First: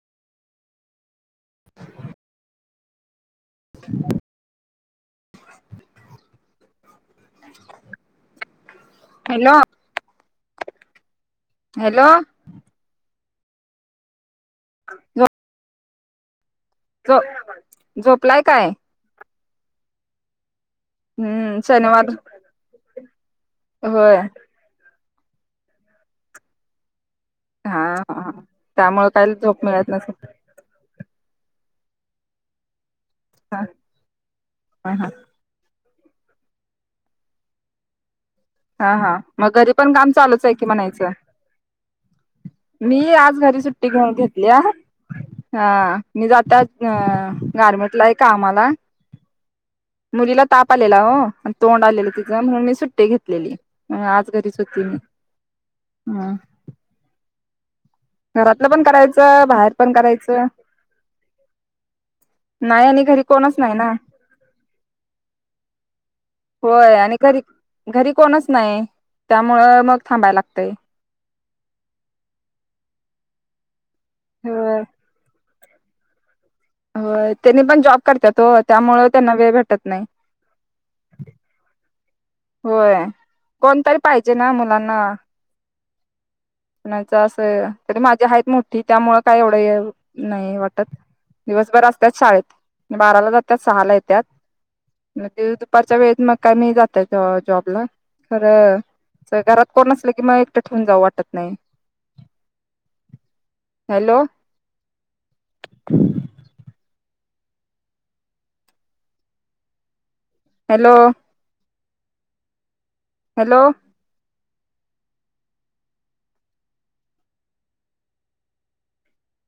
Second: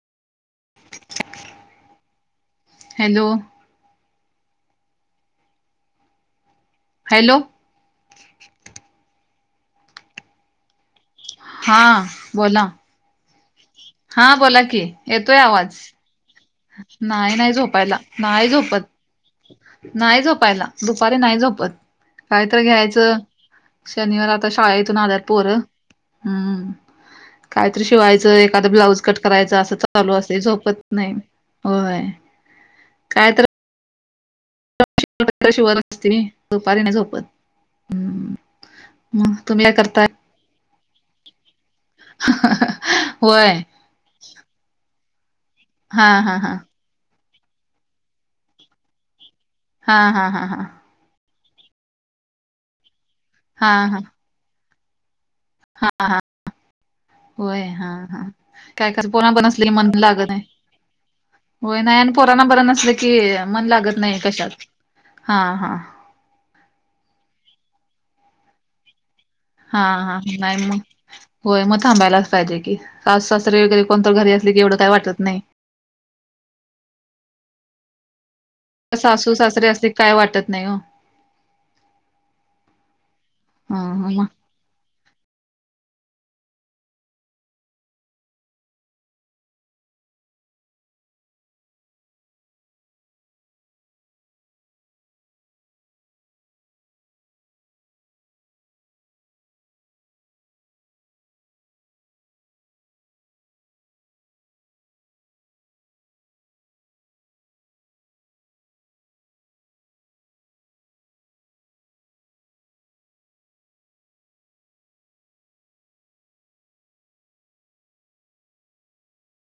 [inaudible] Hello hello hello हा hello बोला. हा बोला की झोप येतोय आवाज. झोप नाही नाही झोपायला झोपलाय नाही काय झोपत नाही झोपायला. दुपारी नाही हम्म झोपत शनिवार कायत घ्यायचं होय शनिवार आता शाळेतून आल्यात पोरं. हम्म कायतरी हा हा शिवायचं एखादं ब्लाऊज त्यामुळे कट काय करायचं झोप अस मिळत चालू नसेल असते झोपत नाही होय काय तर ह हा हा. कपडे शिवत बसते नाही दुपारी नाही झोपत हम्म. हा हा मग घरी पण काम चालूच आहे की म्हणायचं. मी आज होय घरी सुट्टी घेऊन घेतल्या हा मी हा हा जाता अ गारमेंट ला आहे कामाला हा हा मुलीला हा हा ताप आ लेला ओ तोंड आलेलं तिच मग मी सुट्टी घेतलेली हा आज घरीच होती मी. हा हा होय हा. ह घरातलं पण काय कर पूना करायचं बनसली कि बाहेर पण मन लागत नाही. करायचं होय नाही आणि पोराना बरं नाही नसलं आणि की घरी कोणच मन ना लागत नाही कशात हा हा. होय आणि घरी घरी कोणच नाही त्यामुळं हा मग हा थांबाय नाही लागतय. मग होय मग थांबायलाच पाहिजे की सास सासरी वगैरे कोणत घरी असली की एवढं होय काही वाटत नाही. होय त्यांनी पण जॉब करत्यात हो त्यामुळे त्यांना सासू वेळ सासरे भेटत असले नाही. काय वाटत नाही हो. होय कोणतरी ह पाहिजे ना मुलांना. णाच असं तरी माझ्या आहेत मोठी त्यामुळं काय एवढं नाही वाटत. दिवसभर असत्यात शाळेत बाराला जातात सहा ला येत्यात. म ते दुपारच्या वेळेत मग काय मी जातात. जॉब ला खरं घरात कोण असलं की मग एकटं ठेऊून जाऊ वाटत नाही. Hello hello hello